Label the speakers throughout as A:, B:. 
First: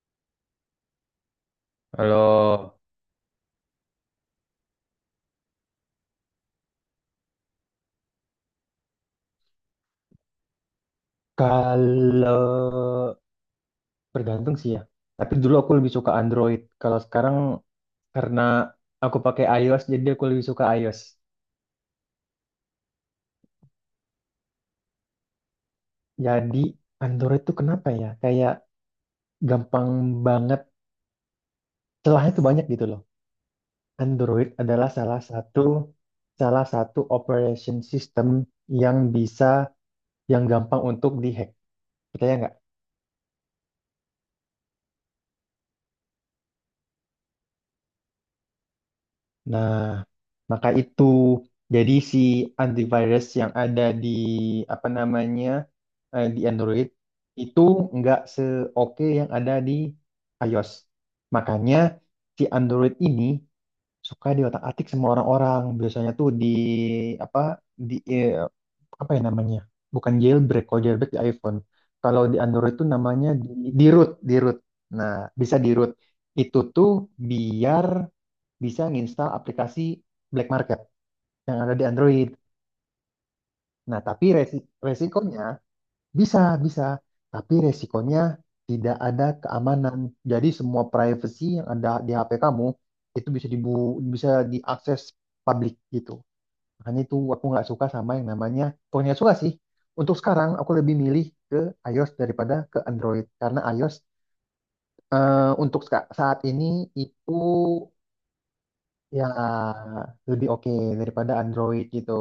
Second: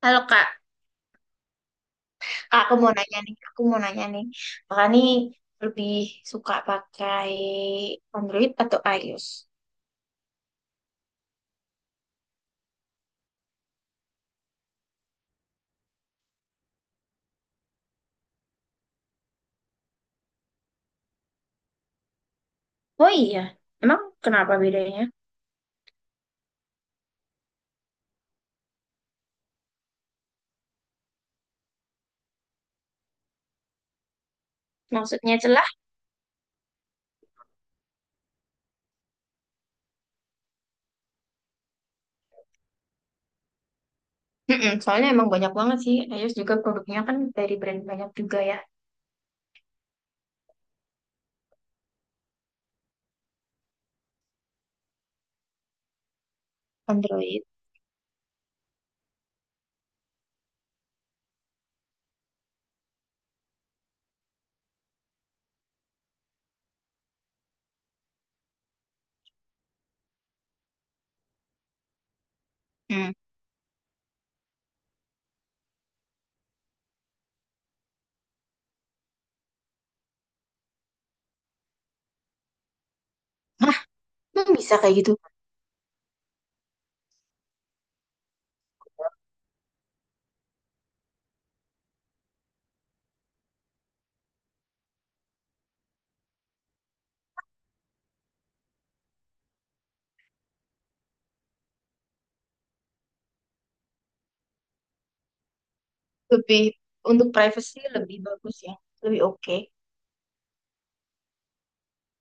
A: Halo Kak,
B: Halo.
A: Aku mau nanya nih, Kakak nih lebih suka pakai Android atau iOS?
B: Kalau bergantung sih ya. Tapi dulu aku lebih suka Android. Kalau sekarang karena aku pakai iOS, jadi aku lebih suka iOS.
A: Oh iya, emang kenapa bedanya?
B: Jadi Android tuh kenapa ya? Kayak gampang banget. Celahnya tuh banyak gitu loh. Android adalah salah
A: Maksudnya
B: satu
A: celah?
B: salah satu operation system yang bisa yang gampang untuk dihack. Percaya nggak?
A: Mm-mm, soalnya emang banyak banget sih, iOS juga produknya kan dari brand banyak juga ya,
B: Nah, maka itu jadi si antivirus yang ada di apa namanya, di Android
A: Android.
B: itu nggak seoke yang ada di iOS. Makanya si Android ini suka diotak-atik sama orang-orang. Biasanya tuh di apa, di eh, apa ya namanya? Bukan jailbreak, kalau jailbreak di iPhone. Kalau di Android tuh
A: Hmm.
B: namanya di root, di root. Nah, bisa di root. Itu tuh biar bisa nginstal aplikasi black market yang ada di Android.
A: Hah,
B: Nah, tapi
A: emang bisa kayak gitu?
B: resikonya bisa, bisa. Tapi resikonya tidak ada keamanan. Jadi semua privacy yang ada di HP kamu itu bisa diakses publik gitu. Makanya itu aku nggak suka sama yang namanya, bukan nggak suka sih. Untuk sekarang aku lebih milih ke iOS daripada ke Android karena iOS, untuk saat ini
A: Lebih, untuk
B: itu.
A: privacy lebih bagus ya, lebih
B: Ya,
A: oke.
B: lebih oke daripada Android gitu.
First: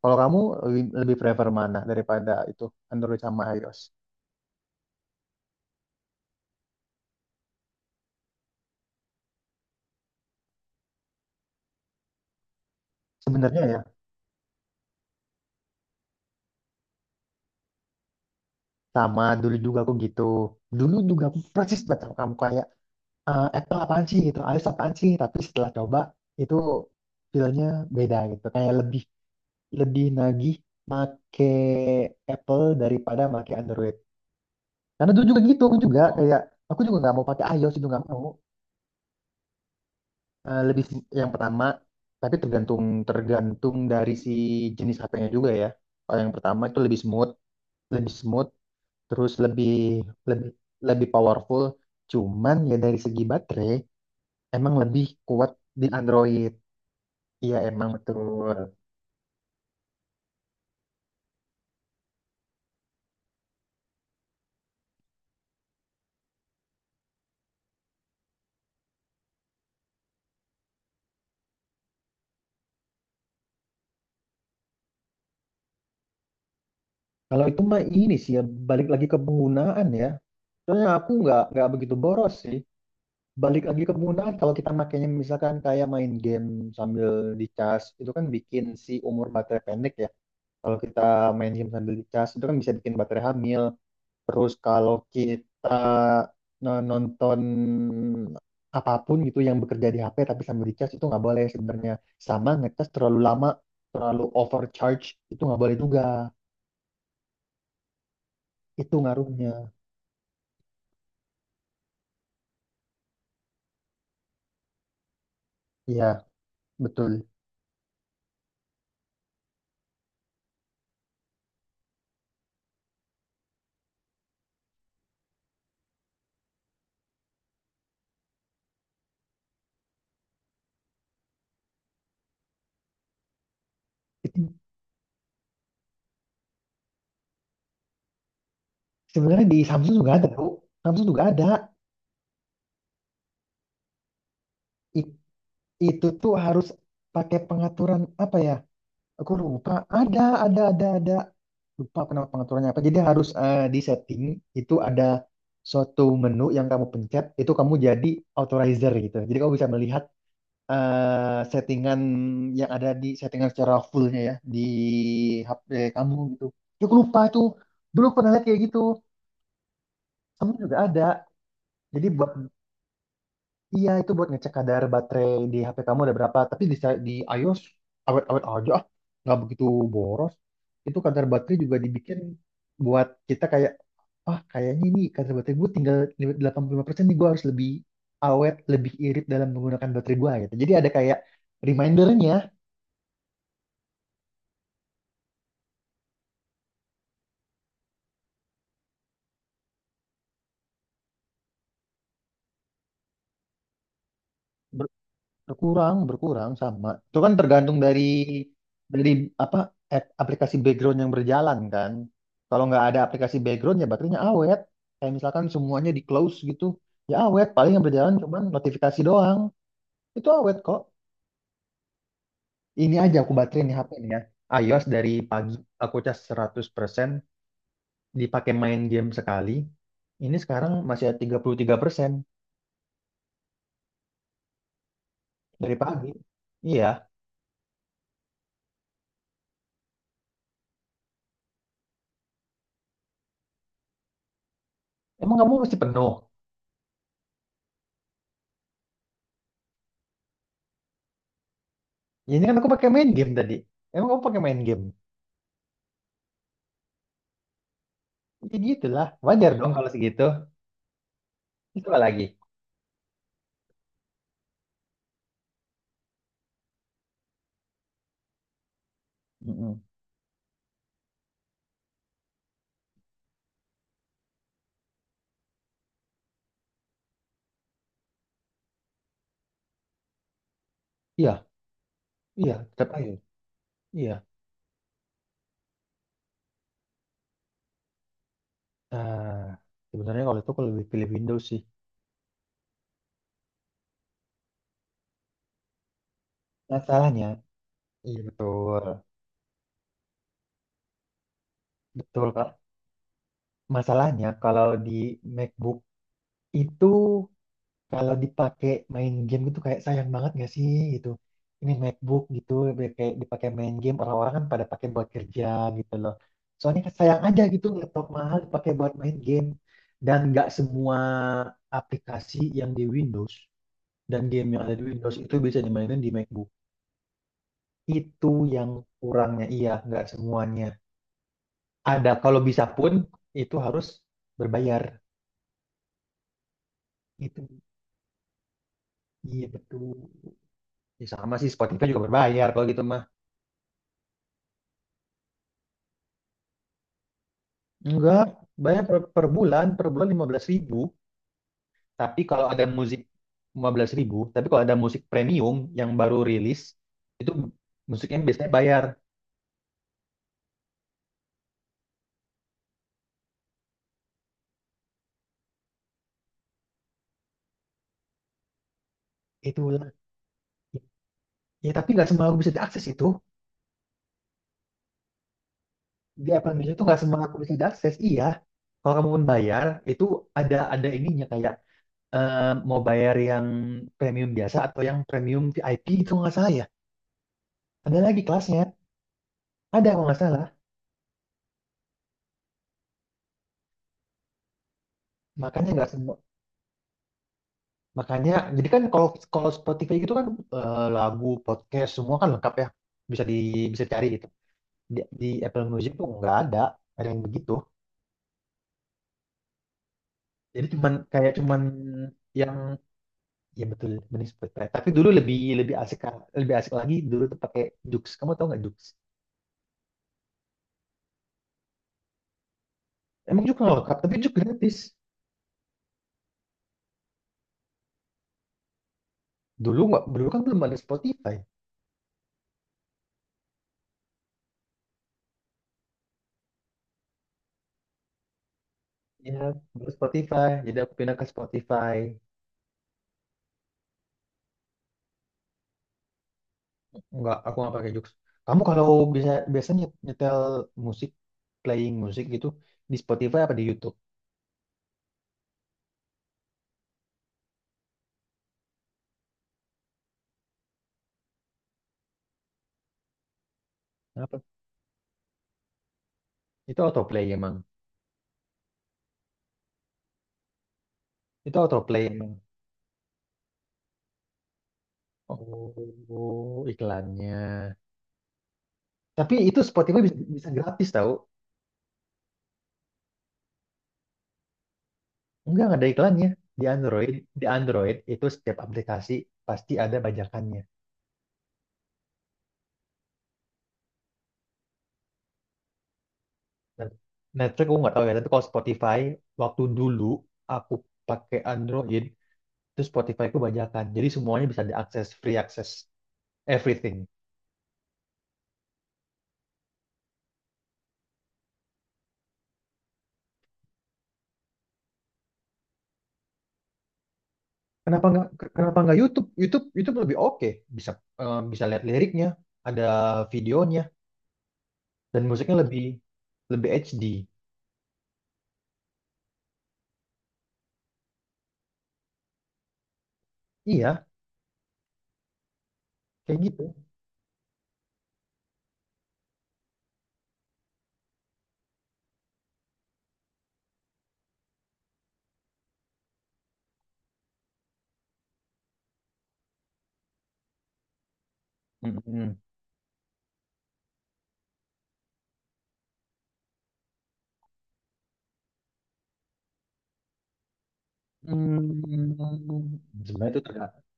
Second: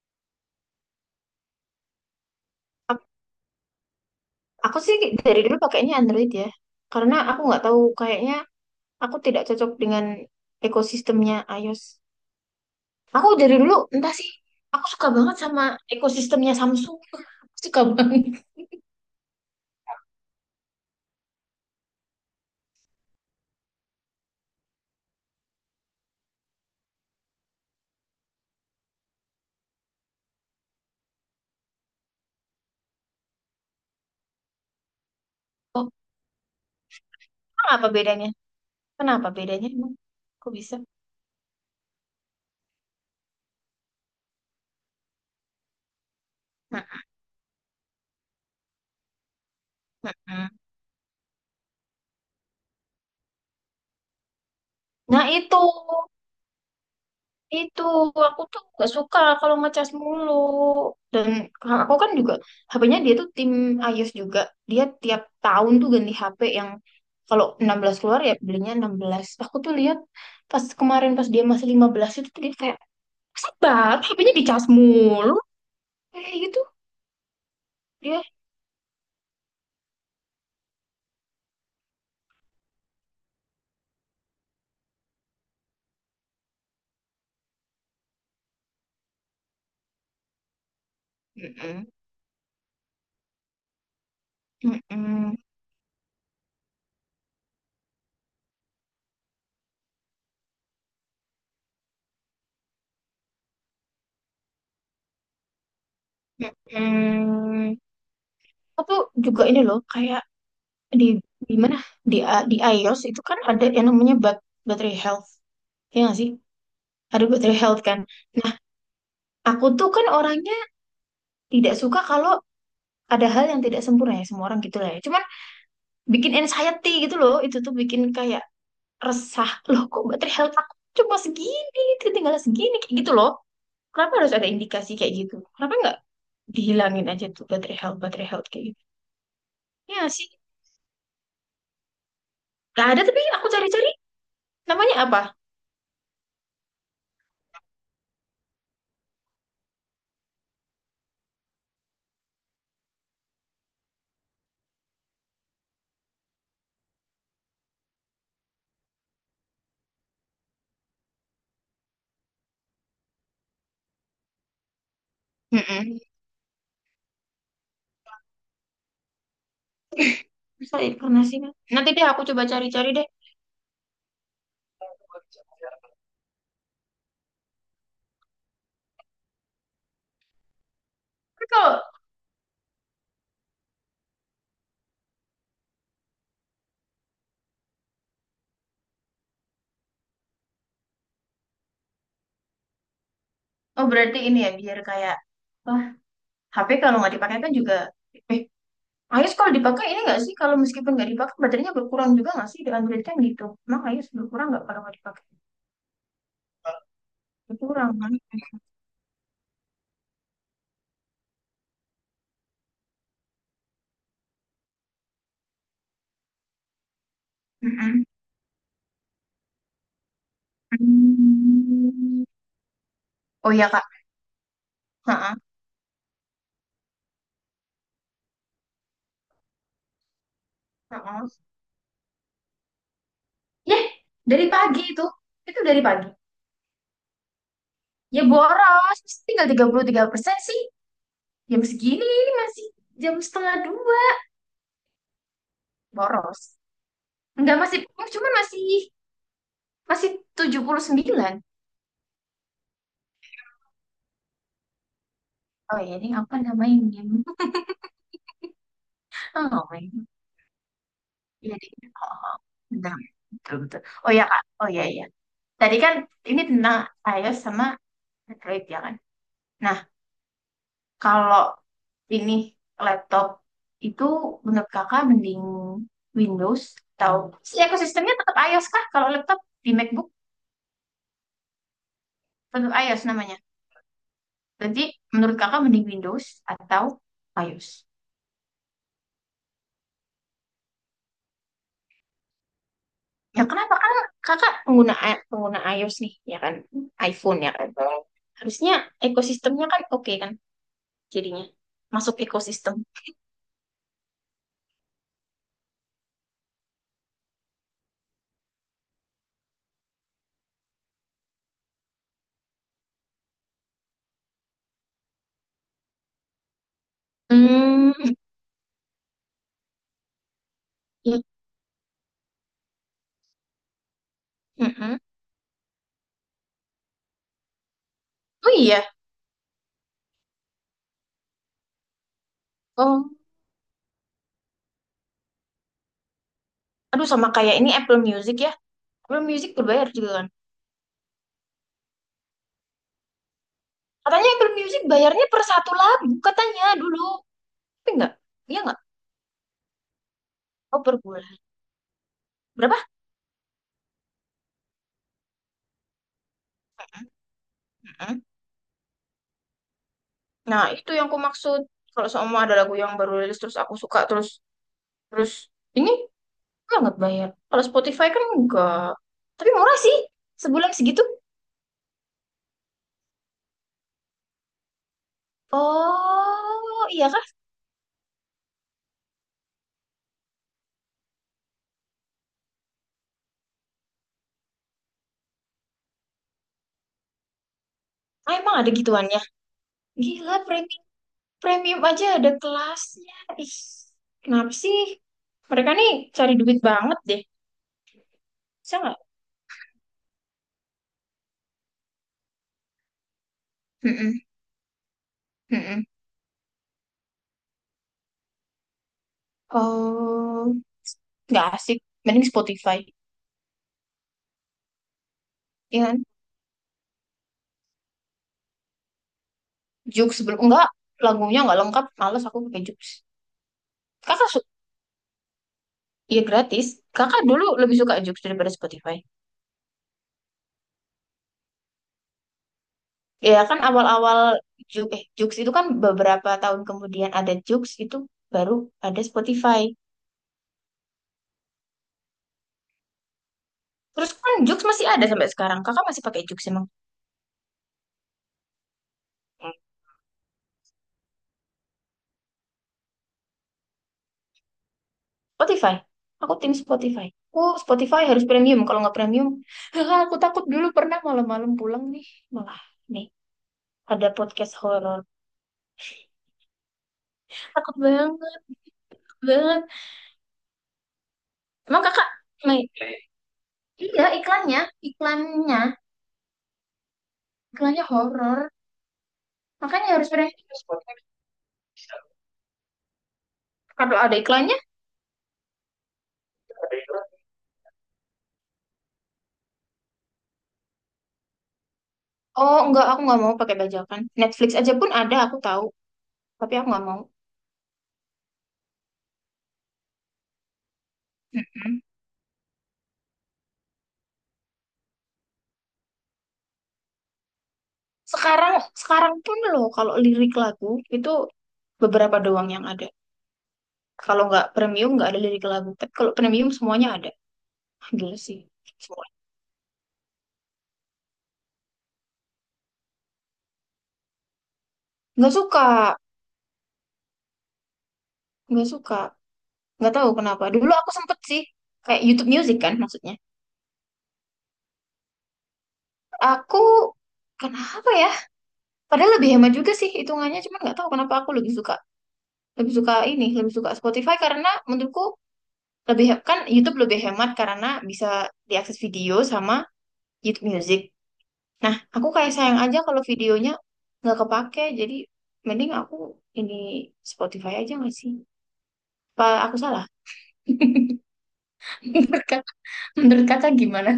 B: Kalau kamu lebih lebih prefer mana daripada itu,
A: Ak-
B: Android sama iOS?
A: Aku sih dari dulu pakainya Android ya, karena aku nggak tahu kayaknya. Aku tidak cocok dengan ekosistemnya iOS. Aku dari
B: Sebenarnya
A: dulu
B: ya
A: entah sih. Aku suka banget sama ekosistemnya Samsung. Aku suka banget.
B: sama, dulu juga aku gitu. Dulu juga aku persis banget sama kamu kayak, Apple apaan sih gitu, iOS apaan sih? Tapi setelah coba itu feelnya beda gitu. Kayak lebih lebih nagih make Apple daripada make Android. Karena dulu juga gitu,
A: Oh,
B: aku juga nggak mau pakai iOS, itu
A: apa
B: nggak mau.
A: bedanya? Kenapa bedanya, emang? Kok bisa?
B: Yang pertama, tapi tergantung tergantung dari si jenis HP-nya juga ya. Kalau yang pertama itu
A: Nah,
B: lebih smooth, terus lebih lebih
A: mm-mm.
B: lebih powerful. Cuman ya dari segi baterai emang lebih
A: Nah,
B: kuat
A: itu
B: di Android. Iya
A: itu
B: emang
A: aku
B: betul.
A: tuh gak suka kalau ngecas mulu. Dan aku kan juga HP-nya dia tuh tim iOS juga. Dia tiap tahun tuh ganti HP yang kalau 16 keluar ya belinya 16. Aku tuh lihat pas kemarin pas dia masih 15 itu tuh dia kayak, sabar, HP-nya dicas mulu. Kayak gitu,
B: Kalau itu mah ini
A: dia.
B: sih ya, balik lagi ke penggunaan ya. Soalnya aku nggak begitu boros sih. Balik lagi ke penggunaan, kalau kita makainya misalkan kayak main game sambil dicas itu kan bikin si umur baterai pendek ya. Kalau kita main game
A: Mm-mm.
B: sambil dicas itu kan bisa bikin baterai hamil. Terus kalau
A: Mm-mm.
B: kita nonton apapun gitu yang bekerja di HP tapi sambil dicas itu nggak boleh sebenarnya. Sama ngecas terlalu lama, terlalu overcharge itu nggak boleh juga.
A: Mm-mm.
B: Itu
A: Atau juga ini
B: ngaruhnya.
A: loh, kayak di, di mana? Di iOS itu kan ada yang namanya battery health. Ya nggak
B: Iya,
A: sih? Ada
B: betul.
A: battery health kan. Nah, aku tuh kan orangnya tidak suka kalau ada hal yang tidak sempurna ya. Semua orang gitu lah ya. Cuman bikin anxiety gitu loh. Itu tuh bikin kayak resah. Loh kok battery health aku cuma segini, tinggal segini. Kayak gitu loh. Kenapa harus
B: Itu
A: ada indikasi kayak gitu? Kenapa nggak dihilangin aja tuh baterai health kayak gitu?
B: sebenarnya di Samsung
A: Ya nggak
B: juga
A: sih,
B: ada, Bu. Samsung juga ada.
A: nggak ada tapi aku cari-cari namanya
B: I-
A: apa?
B: itu tuh harus pakai pengaturan apa ya? Aku lupa. Ada, ada, ada. Lupa kenapa, pengaturannya apa. Jadi harus, di setting itu ada suatu menu yang kamu pencet, itu kamu jadi authorizer gitu. Jadi kamu bisa melihat, settingan yang ada di settingan secara fullnya ya di HP
A: Mm-mm.
B: kamu gitu. Ya, aku lupa tuh. Dulu pernah lihat kayak gitu. Kamu juga
A: Masa
B: ada.
A: inkarnasi kan? Nanti deh
B: Jadi
A: aku
B: buat,
A: coba cari-cari deh.
B: iya, itu buat ngecek kadar baterai di HP kamu ada berapa. Tapi di iOS awet-awet aja, ah. Nggak begitu boros. Itu kadar
A: Tapi
B: baterai
A: kalau
B: juga dibikin buat kita kayak, ah kayaknya ini kadar baterai gue tinggal 85% nih, gue harus lebih awet, lebih irit dalam menggunakan baterai gue gitu. Jadi ada kayak remindernya.
A: Oh, berarti ini ya biar kayak wah, HP kalau nggak dipakai kan juga eh iOS kalau dipakai ini nggak sih, kalau meskipun nggak dipakai baterainya berkurang juga nggak sih, di Android kan gitu. Emang iOS berkurang nggak kalau nggak dipakai?
B: Berkurang, berkurang sama. Itu kan tergantung
A: Berkurang
B: dari
A: kan?
B: dari apa, aplikasi background yang berjalan kan. Kalau nggak ada aplikasi background ya baterainya awet. Kayak misalkan semuanya di close gitu, ya awet. Paling yang
A: Mm-mm.
B: berjalan cuman notifikasi doang. Itu awet kok.
A: Hmm.
B: Ini aja aku
A: Oh
B: baterai
A: iya,
B: nih
A: Kak.
B: HP nih ya. iOS dari
A: Ha-ha.
B: pagi aku cas 100%, dipakai main game sekali. Ini sekarang masih ada
A: Ha-ha.
B: 33%
A: Ya, dari pagi itu. Itu
B: dari
A: dari pagi.
B: pagi. Iya.
A: Ya boros, tinggal tiga tiga puluh tiga persen sih. Jam segini ini masih jam setengah dua.
B: Emang kamu masih penuh?
A: Boros. Enggak masih, cuman masih masih 79.
B: Ya, ini kan aku pakai main game tadi. Emang kamu pakai main game?
A: Oh ya, ini apa namanya?
B: Ya gitulah, wajar
A: Oh
B: dong
A: my
B: kalau
A: God.
B: segitu.
A: Iya, deh.
B: Itu coba
A: Oh,
B: lagi.
A: oh, benar. Betul, betul. Oh ya, Kak. Oh ya, ya. Tadi kan ini tentang iOS sama Android ya kan? Nah,
B: Mm-mm.
A: kalau ini laptop itu menurut kakak mending Windows atau si ekosistemnya tetap iOS kah? Kalau laptop di MacBook
B: Iya, iya,
A: tetap
B: tetap
A: iOS
B: ayo.
A: namanya.
B: Iya.
A: Jadi menurut kakak mending Windows atau iOS?
B: Nah, sebenarnya kalau itu aku lebih pilih Windows sih.
A: Ya kenapa? Kan kakak pengguna iOS nih, ya kan?
B: Masalahnya,
A: iPhone ya kan?
B: iya
A: Harusnya
B: betul,
A: ekosistemnya kan oke kan jadinya. Masuk
B: betul Kak.
A: ekosistem.
B: Masalahnya kalau di MacBook itu kalau dipakai main game gitu kayak sayang banget gak sih gitu. Ini MacBook gitu, biar kayak dipakai main game, orang-orang kan pada pakai buat kerja gitu loh. Soalnya kan sayang aja gitu,
A: Hmm.
B: laptop mahal dipakai buat main game, dan nggak semua
A: i-
B: aplikasi yang di Windows dan game yang ada di
A: mm-mm.
B: Windows itu bisa dimainin di MacBook. Itu
A: Oh
B: yang
A: iya.
B: kurangnya, iya nggak semuanya. Ada, kalau bisa pun
A: Oh,
B: itu harus berbayar.
A: aduh, sama
B: Itu
A: kayak ini Apple Music ya. Apple
B: iya
A: Music berbayar
B: betul.
A: juga kan?
B: Ya sama sih, Spotify juga berbayar kalau gitu mah.
A: Katanya Apple Music bayarnya per satu lagu, katanya dulu. Tapi enggak,
B: Enggak,
A: iya enggak?
B: bayar per bulan, lima belas
A: Oh,
B: ribu
A: per bulan.
B: Tapi kalau ada
A: Berapa?
B: musik 15.000, tapi kalau ada musik premium yang baru rilis, itu musiknya
A: Mm-mm.
B: biasanya bayar.
A: Nah, itu yang aku maksud. Kalau semua ada lagu yang baru rilis terus aku suka terus terus ini banget bayar. Kalau Spotify kan enggak. Tapi murah
B: Itulah.
A: sih. Sebulan segitu.
B: Ya tapi nggak semua aku bisa diakses itu. Di Apple Music itu
A: Oh,
B: nggak
A: iya
B: semua
A: kah?
B: aku bisa diakses. Iya. Kalau kamu pun bayar, itu ada ininya kayak, eh, mau bayar yang premium biasa atau yang premium VIP, itu nggak salah ya. Ada lagi
A: Ah, emang
B: kelasnya.
A: ada gituannya.
B: Ada kalau nggak
A: Gila,
B: salah.
A: premium premium aja ada kelasnya. Ih, kenapa sih?
B: Makanya
A: Mereka
B: nggak
A: nih
B: semua
A: cari duit banget deh.
B: Makanya, jadi
A: Bisa
B: kan
A: nggak?
B: kalau kalau Spotify gitu kan, lagu, podcast semua kan lengkap ya, bisa di bisa cari
A: Mm-mm.
B: gitu. Di Apple
A: Mm-mm.
B: Music tuh nggak ada, ada yang begitu.
A: Oh,
B: Jadi cuman kayak
A: nggak
B: cuman
A: asik, mending
B: yang
A: Spotify
B: ya betul, mending Spotify. Tapi dulu lebih lebih
A: ya
B: asik
A: kan.
B: kan, lebih asik lagi dulu tuh pakai Joox. Kamu tau nggak Joox?
A: Joox, sebelum enggak, lagunya nggak lengkap, males aku pakai Jux.
B: Emang Joox nggak lengkap, tapi
A: Kakak
B: Joox
A: su
B: gratis.
A: Ya, gratis. Kakak dulu lebih suka Jux daripada Spotify,
B: Dulu nggak, dulu kan belum ada Spotify.
A: ya kan? Awal-awal Jux, Jux itu kan beberapa tahun kemudian ada Jux, itu baru ada
B: Ya,
A: Spotify.
B: baru Spotify. Jadi aku pindah ke Spotify.
A: Terus kan Jux masih ada sampai sekarang, kakak masih pakai Jux emang?
B: Enggak, aku nggak pakai jokes. Kamu kalau bisa biasanya nyetel musik, playing musik gitu, di Spotify apa di YouTube?
A: Spotify, aku tim Spotify. Aku, Spotify harus premium, kalau nggak premium aku takut. Dulu pernah malam-malam pulang nih, malah nih ada
B: Apa?
A: podcast horor,
B: Itu autoplay emang.
A: takut banget banget.
B: Itu
A: Emang
B: autoplay
A: kakak,
B: emang.
A: main- iya, iklannya,
B: Oh, iklannya.
A: iklannya, horor.
B: Tapi itu
A: Makanya
B: Spotify
A: harus
B: bisa,
A: berani.
B: bisa gratis tau.
A: Kalau ada iklannya,
B: Enggak, nggak ada iklannya. Di Android, di Android itu setiap aplikasi pasti ada bajakannya.
A: oh enggak, aku nggak mau pakai bajakan. Netflix aja pun ada, aku tahu, tapi aku nggak
B: Nah,
A: mau.
B: Netflix aku nggak tahu ya, tapi kalau Spotify waktu dulu aku pakai
A: Mm-mm.
B: Android, terus Spotify ku bajakan. Jadi semuanya bisa diakses, free akses, everything.
A: Sekarang, sekarang pun loh, kalau lirik lagu itu beberapa doang yang ada. Kalau nggak premium nggak ada lirik lagu. Tapi kalau premium semuanya ada. Ah,
B: Kenapa
A: gila
B: nggak
A: sih.
B: Kenapa nggak
A: Semua.
B: YouTube? YouTube lebih oke, bisa bisa lihat liriknya, ada videonya dan
A: Nggak
B: musiknya
A: suka,
B: lebih lebih HD.
A: nggak suka, nggak tahu kenapa. Dulu aku sempet sih kayak YouTube Music kan maksudnya.
B: Iya, kayak
A: Aku
B: gitu.
A: kenapa ya? Padahal lebih hemat juga sih hitungannya, cuman nggak tahu kenapa aku lebih suka ini, lebih suka Spotify karena menurutku kan YouTube lebih hemat karena bisa diakses video sama YouTube Music. Nah, aku kayak
B: Mm-mm.
A: sayang aja kalau videonya nggak kepake, jadi mending aku ini Spotify aja nggak sih? Apa aku salah?
B: Hmm,
A: Menurut kata, menurut
B: sebenarnya itu
A: kakak
B: terga-
A: gimana?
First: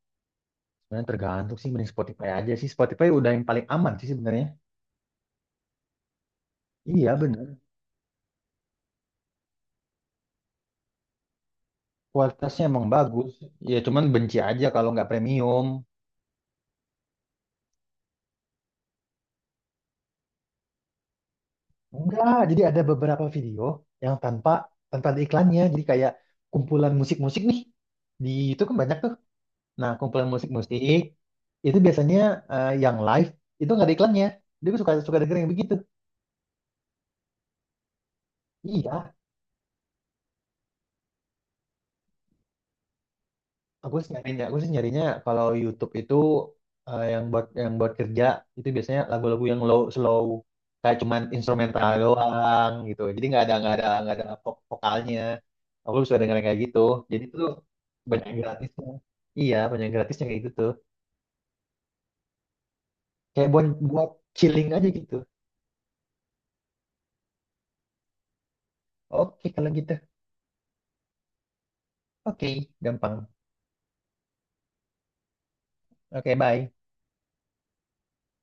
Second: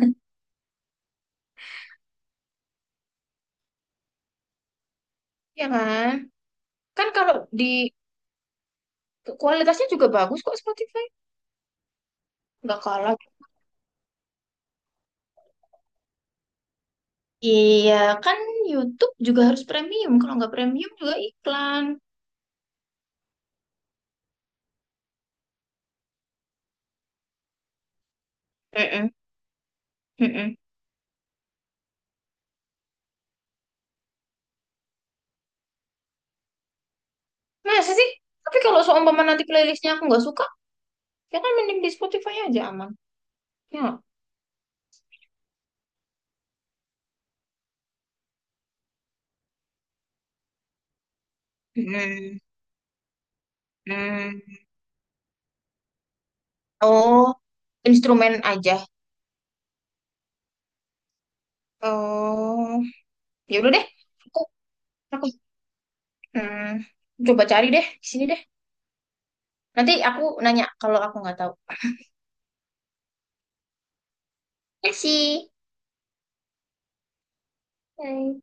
B: sebenarnya tergantung sih, mending Spotify aja sih. Spotify udah yang paling aman sih sebenarnya.
A: Ya kan? Kan
B: Iya
A: kalau
B: bener.
A: di kualitasnya juga bagus kok Spotify.
B: Kualitasnya
A: Nggak
B: emang
A: kalah.
B: bagus. Ya cuman benci aja kalau nggak premium.
A: Iya, kan YouTube juga harus premium. Kalau nggak premium juga iklan.
B: Enggak, jadi ada beberapa video yang tanpa tanpa ada iklannya. Jadi kayak kumpulan musik-musik nih. Di itu kan banyak
A: Mm-mm,
B: tuh. Nah, kumpulan
A: mm-mm.
B: musik-musik itu biasanya, yang live itu nggak ada iklannya. Jadi gue suka suka denger yang begitu.
A: Masa sih? Tapi kalau
B: Iya,
A: seumpama nanti playlistnya aku nggak suka, ya kan mending di Spotify aja aman.
B: Aku
A: Ya.
B: sih nyarinya, aku sih nyarinya kalau YouTube itu, yang buat kerja itu biasanya lagu-lagu yang low slow, kayak cuman instrumental
A: Mm,
B: doang gitu. Jadi nggak ada
A: mm.
B: vokalnya. Aku suka denger yang kayak gitu. Jadi
A: Oh,
B: tuh banyak yang
A: instrumen aja.
B: gratisnya. Iya, banyak yang gratisnya kayak gitu tuh.
A: Oh,
B: Kayak
A: ya
B: buat
A: udah deh.
B: buat
A: Aku,
B: chilling aja gitu.
A: aku hmm, coba cari deh di sini deh.
B: Oke, kalau
A: Nanti
B: gitu.
A: aku nanya kalau aku nggak tahu.
B: Oke, gampang.
A: Kasih.
B: Oke, bye.
A: Bye.